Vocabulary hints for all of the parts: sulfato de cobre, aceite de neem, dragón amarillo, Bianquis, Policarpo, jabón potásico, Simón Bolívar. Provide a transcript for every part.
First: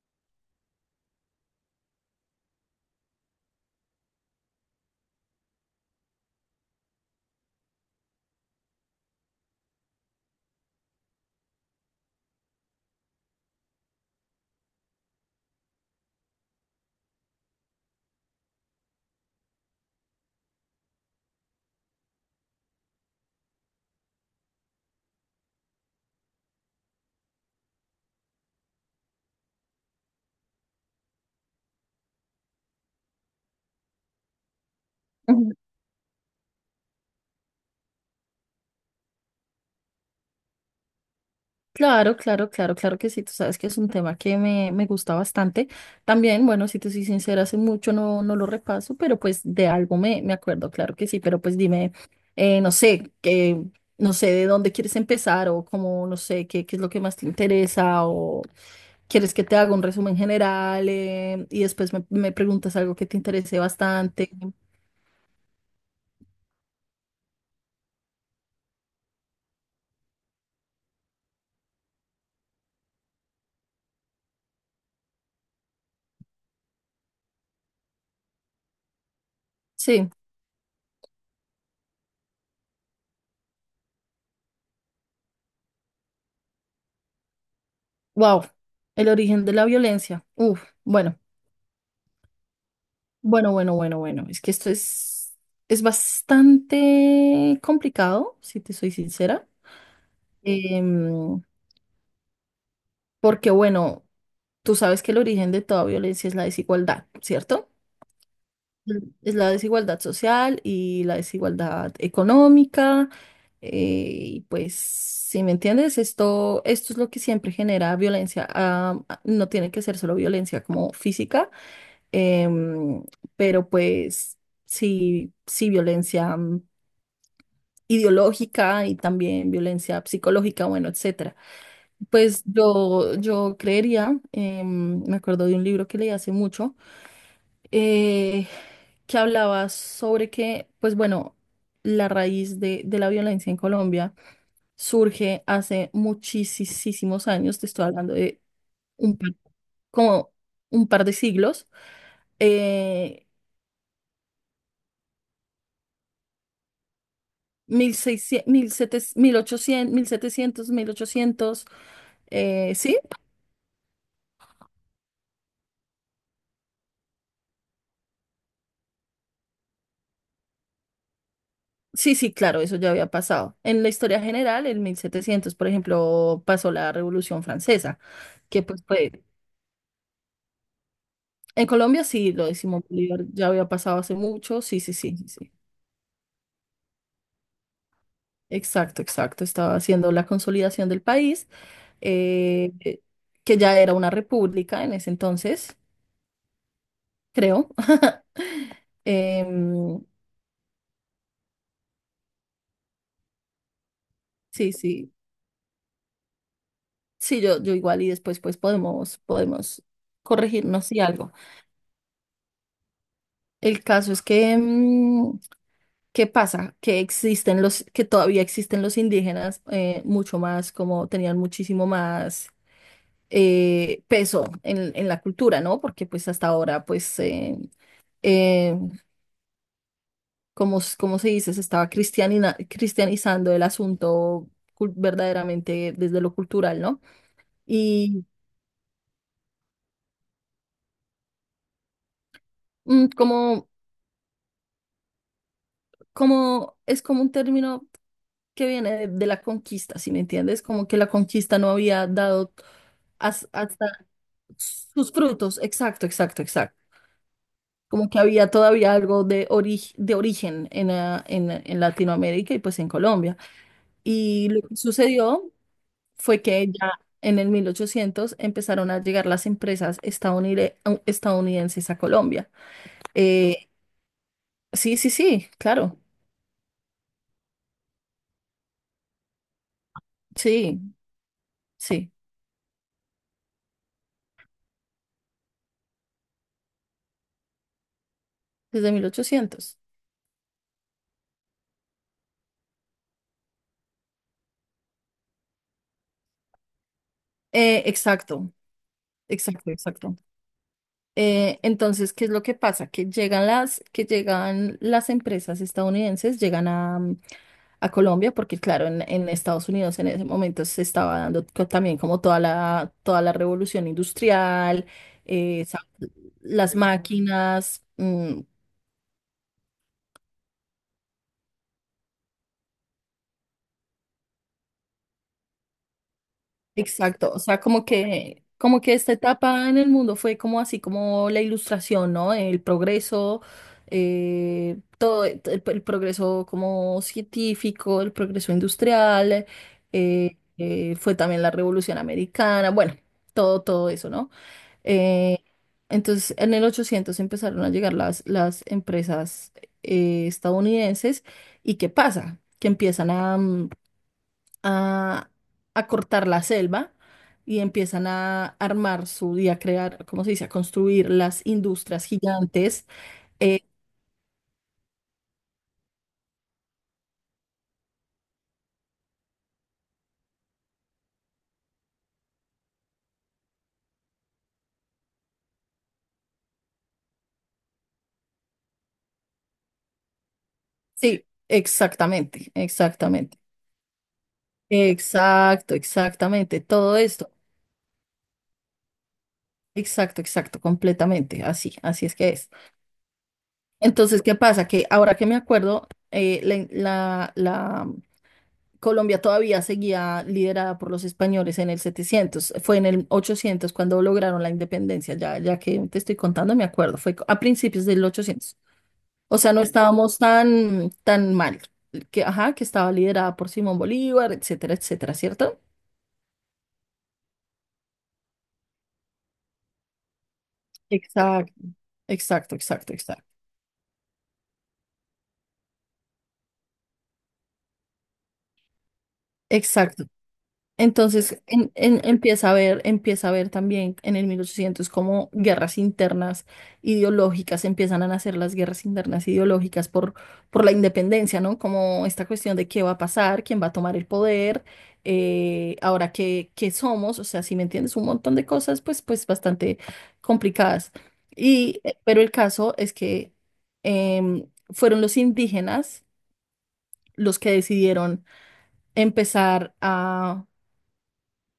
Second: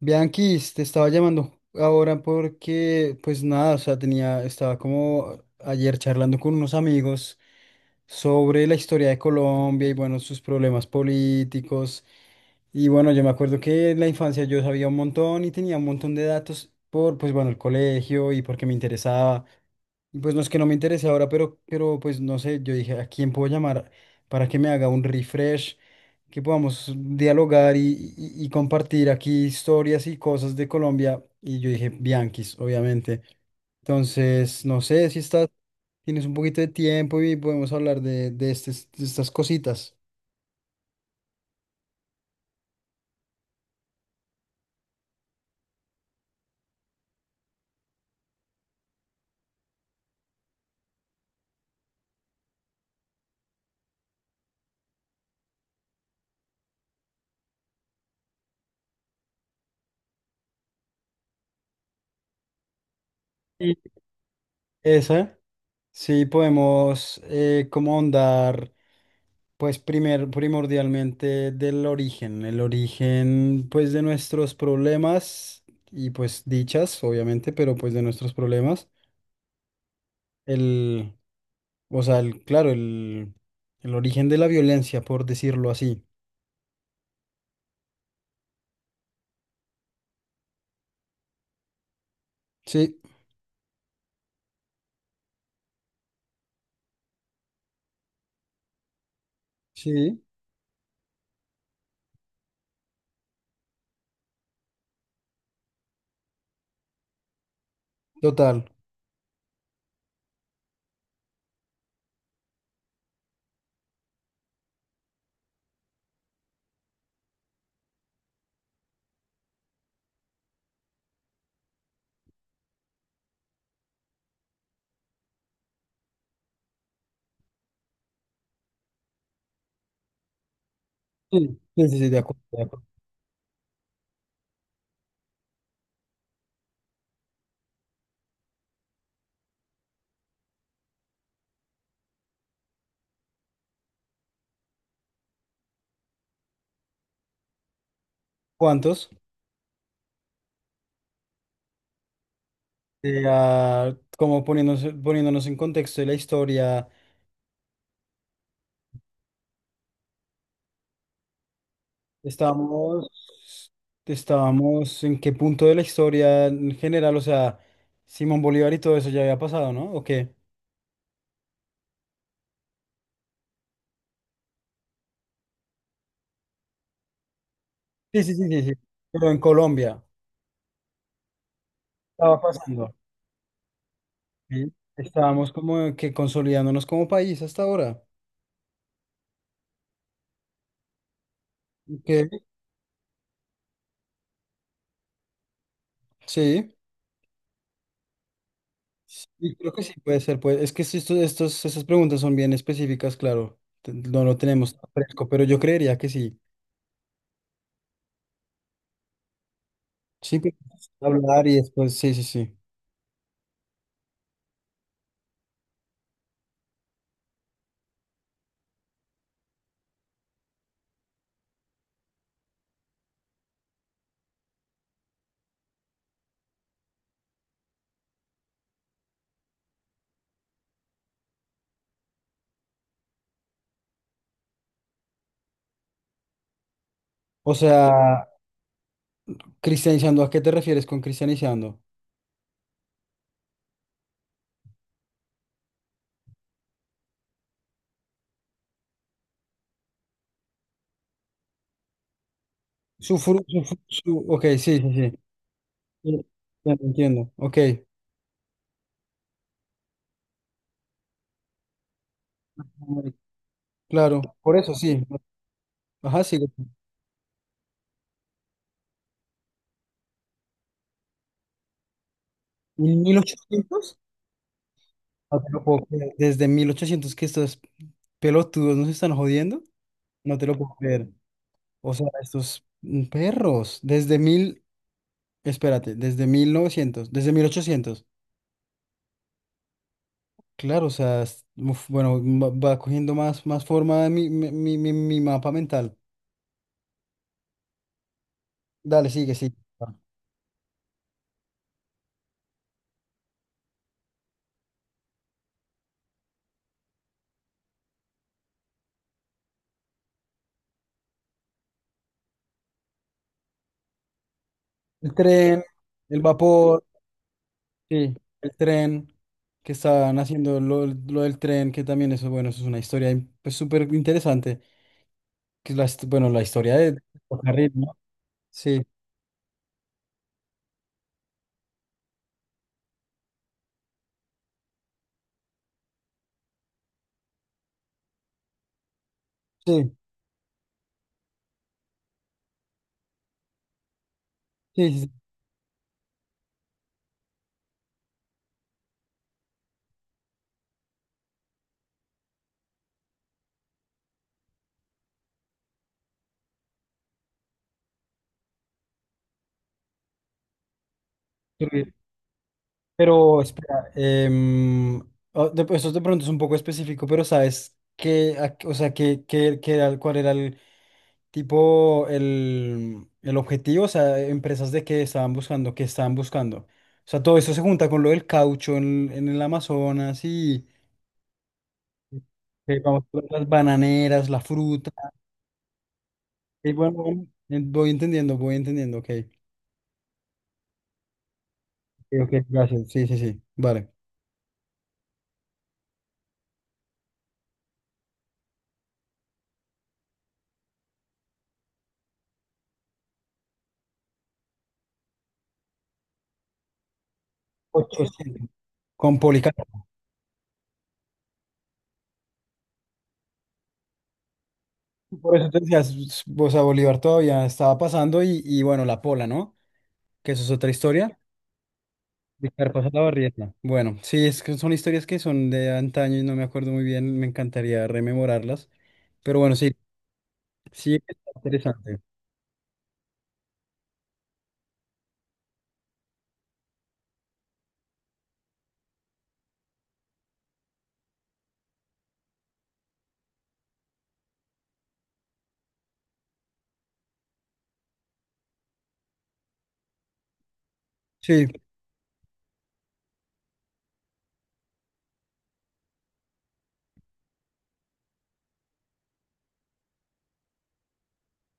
Bianquis, te estaba llamando ahora porque, pues nada, o sea, tenía, estaba como ayer charlando con unos amigos sobre la historia de Colombia y bueno, sus problemas políticos. Y bueno, yo me acuerdo que en la infancia yo sabía un montón y tenía un montón de datos por, pues bueno, el colegio y porque me interesaba. Y pues no es que no me interese ahora, pero pues no sé, yo dije, ¿a quién puedo llamar para que me haga un refresh? Que podamos dialogar y compartir aquí historias y cosas de Colombia. Y yo dije, Bianquis, obviamente. Entonces, no sé si estás, Ujú. tienes un poquito de tiempo y podemos hablar de estas cositas. Claro, claro, claro, claro que sí, tú sabes que es un tema que me gusta bastante. También, bueno, si te soy sincera, hace mucho no lo repaso, pero pues de algo me acuerdo, claro que sí, pero pues dime, no sé, no sé de dónde quieres empezar o cómo, no sé, qué es lo que más te interesa o quieres que te haga un resumen general, y después me preguntas algo que te interese Y bastante. esa, sí, podemos como ahondar, primordialmente del origen, el origen pues de nuestros problemas y pues dichas, obviamente, pero pues de nuestros problemas. Sí, Claro, el origen de la violencia, por decirlo así. wow, el origen de la violencia. Uf, bueno. Sí, Bueno. Es que esto es bastante complicado, si te soy sincera. sí, Em, Porque, bueno, tú sabes que el origen de toda violencia es la desigualdad, ¿cierto? total. Mm. Es la desigualdad social y la desigualdad económica. eh, y pues, si me entiendes, esto es lo que siempre genera violencia. Ah, no tiene que ser solo violencia como física. Em, pero pues sí, sí, violencia ideológica, y también violencia psicológica, bueno, etcétera. Sí, sí, sí, sí, de acuerdo, Pues de acuerdo. Yo creería, me acuerdo de un libro que leí hace mucho, eh, que hablaba sobre que, pues bueno, la raíz de la violencia en Colombia surge hace muchísimos años, te estoy hablando de ¿Cuántos? un, par- como un par de siglos. Eh, Como poniéndonos en contexto de la historia, 1600, 1700, 1800 sí, estábamos, estábamos en qué punto de la historia en general, o sea, Simón Bolívar y todo eso ya había pasado, ¿no? ¿O qué? sí, sí, claro, eso ya había pasado. En la historia general, en 1700 por ejemplo, pasó la Revolución Francesa, Sí, sí, sí, sí, que sí. pues fue... Pero en Colombia En Colombia sí, estaba lo decimos, pasando. Bolívar ya había pasado hace mucho. ¿Sí? Sí, sí, sí, sí, sí. Estábamos como que consolidándonos como país hasta ahora. Exacto, exacto. Estaba haciendo la consolidación del país, Ok, eh, eh, que ya era una república en ese entonces, sí. creo. Sí, creo que sí Em, puede ser, pues. Es que si esto- estos, esas preguntas son bien específicas, claro. No lo tenemos sí, tan sí. fresco, pero yo creería que sí. Sí, yo igual, y después pues podemos Sí, que corregirnos y algo. hablar y después, sí, sí, sí. El caso es que, ¿qué pasa? Que existen los, que todavía existen los indígenas, mucho más, como tenían muchísimo más peso en la cultura, ¿no? Porque pues hasta ahora pues, eh, como se dice, se estaba cristianizando el asunto verdaderamente desde lo cultural, ¿no? O sea, Y cristianizando, ¿a qué te refieres con cristianizando? mm, como como es como un término que viene de la conquista, ¿si me entiendes? Como que la conquista no había dado hasta Ok, sí, sí, sus sí. frutos. Exacto, Sí, exacto, ya exacto. te entiendo, ok. Como que había todavía algo de origen en, en Latinoamérica y pues en Colombia. Claro, Y por lo eso que sí. sucedió Ajá, sí. fue que ya en el 1800 empezaron a llegar las empresas estadounidenses a Colombia. ¿En mil Eh, ochocientos? sí, sí, No sí, te lo puedo claro. creer. Desde 1800 que estos pelotudos nos están jodiendo, no te lo puedo Sí, creer. O sea, sí, estos mm, perros, desde 1900 desde mil ochocientos. desde 1800. Claro, uf, bueno, va, va cogiendo más, más forma mi mapa mental. Exacto, Dale, sigue, sigue. exacto, Va. exacto. Entonces, ¿qué es lo que pasa? Que que llegan las empresas estadounidenses, llegan a, a Colombia, porque claro, en Estados Unidos en ese momento se estaba dando también como toda la revolución industrial, El tren, eh, sa- el las vapor, máquinas. sí, el tren, que estaban haciendo lo del tren, que también eso, bueno, eso es una historia in- pues, súper interesante, que es la, hist- bueno, la historia de Exacto, o sea, ferrocarril, ¿no? Como Sí, que esta etapa en el mundo fue como así como la ilustración, ¿no? El progreso, todo el progreso como científico, el progreso industrial, sí, fue también la Revolución Americana, bueno, todo eso, ¿no? sí, sí. Eh, entonces, en el 800 empezaron a llegar las empresas, estadounidenses, y ¿qué pasa? Que empiezan a, a cortar la selva y empiezan a armar su y a crear, ¿cómo se dice? A construir las Sí. industrias gigantes. Pero Eh, espera, esto de pronto es un poco específico, pero ¿sabes qué, o sea, qué era, cuál era el tipo, el objetivo? O sea, empresas de qué estaban buscando, qué estaban buscando. O sea, todo eso se junta con lo del caucho en el Amazonas y sí, exactamente, vamos, con exactamente. las bananeras, la fruta. Exacto, exactamente. Y Todo bueno, bueno, esto. Voy entendiendo, ok. Exacto, exacto, completamente. Así, así es Ok, que ok, es. gracias, sí, sí, sí, vale. Entonces, ¿qué pasa? Que ahora que me acuerdo, la Colombia todavía seguía liderada por los españoles en el 700. Fue en el 800 cuando lograron la independencia. Ya, ya que te estoy contando, me acuerdo. Fue a principios del 800. 800. Con O sea, no Policarpo. estábamos tan, tan mal. Que, ajá, que estaba liderada por Simón Bolívar, etcétera, etcétera, Por eso ¿cierto? te decía, o sea, Bolívar todavía estaba pasando y bueno, la pola, ¿no? Que eso es otra historia. Exacto, exacto, Víctor pasa exacto, la exacto. barrieta. Bueno, sí, es que son historias que son de antaño y no me acuerdo muy bien, me encantaría rememorarlas. Pero bueno, sí, Exacto. sí, está Entonces en- interesante. en- empieza a ver también en el 1800 como guerras internas ideológicas, empiezan a nacer las guerras internas ideológicas por la independencia, ¿no? Como esta cuestión de qué va a pasar, quién va a tomar el poder, ahora qué, qué somos, o sea, si me entiendes, un montón de cosas pues, pues bastante complicadas. Sí, Y, pero el caso es que, em, fueron los indígenas los que decidieron empezar a,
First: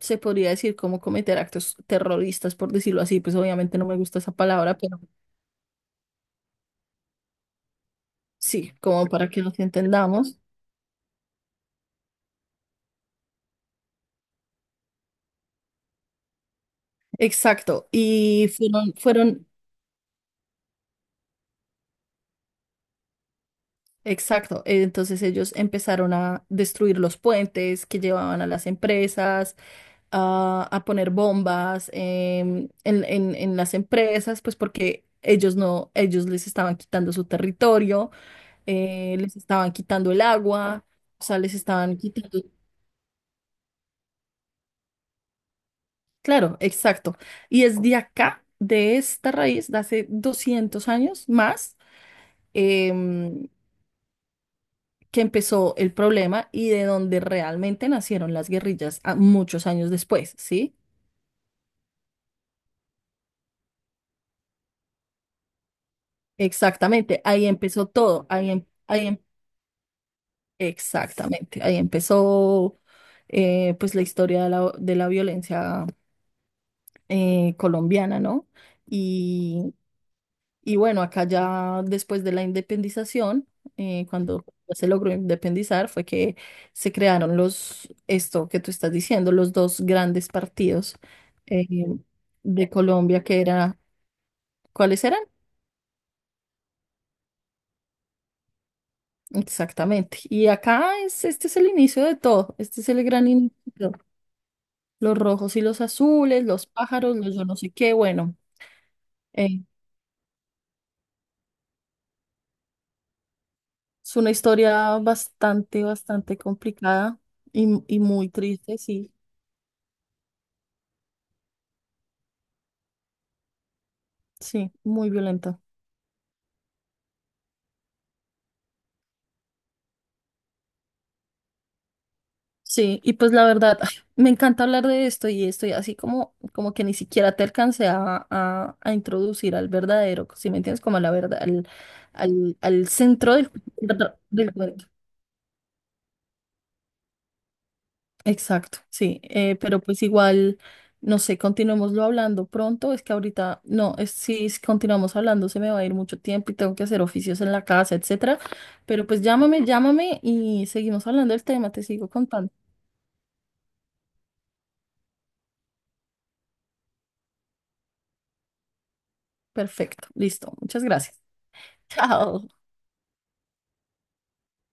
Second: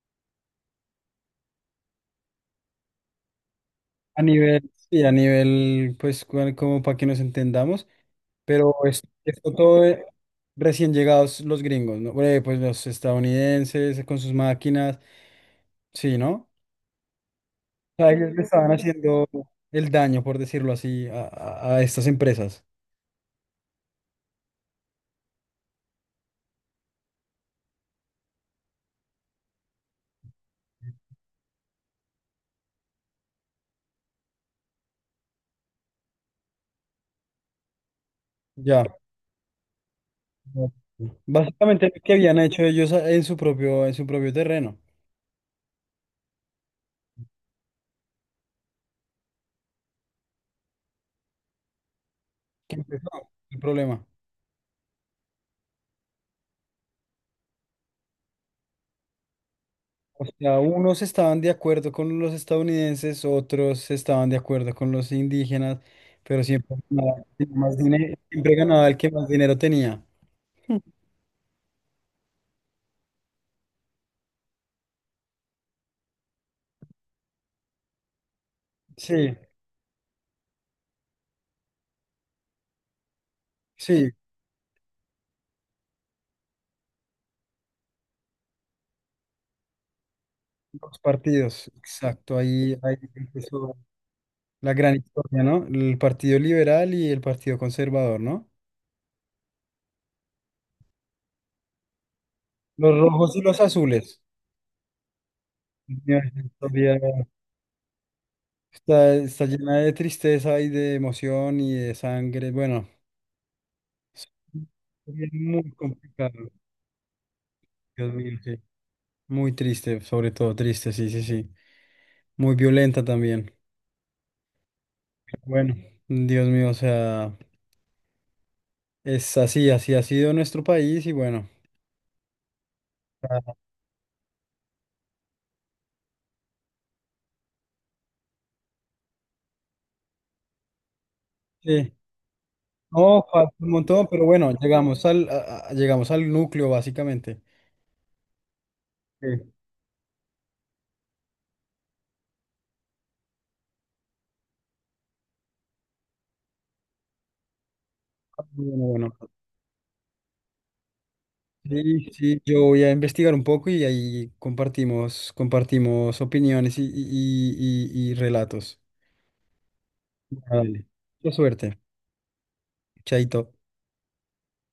se podría decir como, cometer actos terroristas, por decirlo así, pues obviamente no me gusta esa palabra, pero sí, a nivel, pues, como para que nos entendamos, sí, pero es, como para que esto nos todo entendamos. recién llegados los gringos, ¿no? Pues los estadounidenses con sus máquinas, sí, ¿no? Exacto, Sea, que le estaban haciendo el daño, por decirlo así, a estas empresas. exacto, entonces ellos empezaron a destruir los puentes que llevaban a las empresas, a poner bombas, en las empresas, pues porque... Ellos no, ellos les estaban quitando su territorio, Ya. Les estaban quitando el agua, o sea, les Básicamente estaban lo que habían quitando. hecho ellos en su propio terreno. Claro, exacto. Y es de acá, de esta raíz, de hace 200 años más, Que empezó em, el problema. que empezó el problema y de donde realmente nacieron las guerrillas muchos años O después, sea, ¿sí? unos estaban de acuerdo con los estadounidenses, otros estaban de acuerdo con los indígenas, pero siempre ganaba Exactamente, el que ahí más empezó dinero, todo, siempre ganaba el que más dinero tenía. exactamente, ahí empezó, pues la historia de de la violencia colombiana, ¿no? Sí, Y bueno, acá ya después de la independización, sí, cuando ya se logró independizar, fue que se crearon los, esto que tú estás diciendo, los dos grandes partidos, los eh, partidos, exacto, de ahí, ahí Colombia, que empezó. era, La gran ¿cuáles eran? historia, ¿no? El Partido Liberal y el Partido Conservador, ¿no? Exactamente. Y acá es, este es el inicio de todo, este es Los el gran rojos y inicio los de todo. azules. Los rojos y los Mira, esa azules, los historia pájaros, los yo no sé qué, bueno, está, está eh, llena de tristeza y de emoción y de sangre. Bueno, es una historia es muy bastante, bastante complicado. complicada y Dios muy mío, sí. triste, sí, Muy triste, sobre todo triste, sí, sí, sí. Muy violenta también. sí, muy violenta. Bueno, Dios mío, o sea, es así, así ha sido nuestro país y bueno, Sí, y pues la verdad, ay, me encanta hablar de esto y estoy así como, como que ni siquiera te alcancé a introducir al verdadero, si me entiendes, como a la verdad, sí. Al No, centro del, falta un montón, pero bueno, del cuento. llegamos al, llegamos al núcleo básicamente. Exacto, sí, Sí. Pero pues igual, no sé, continuémoslo hablando pronto, es que ahorita, no, es, si s- continuamos hablando se me va a ir mucho tiempo y tengo que hacer oficios en la casa, etcétera, Bueno, pero bueno. pues llámame, llámame y seguimos hablando del tema, te Sí, sigo sí, contando. yo voy a investigar un poco y ahí compartimos, compartimos opiniones y relatos. Perfecto, listo, muchas Vale. gracias. Mucha suerte. Chao. Chaito.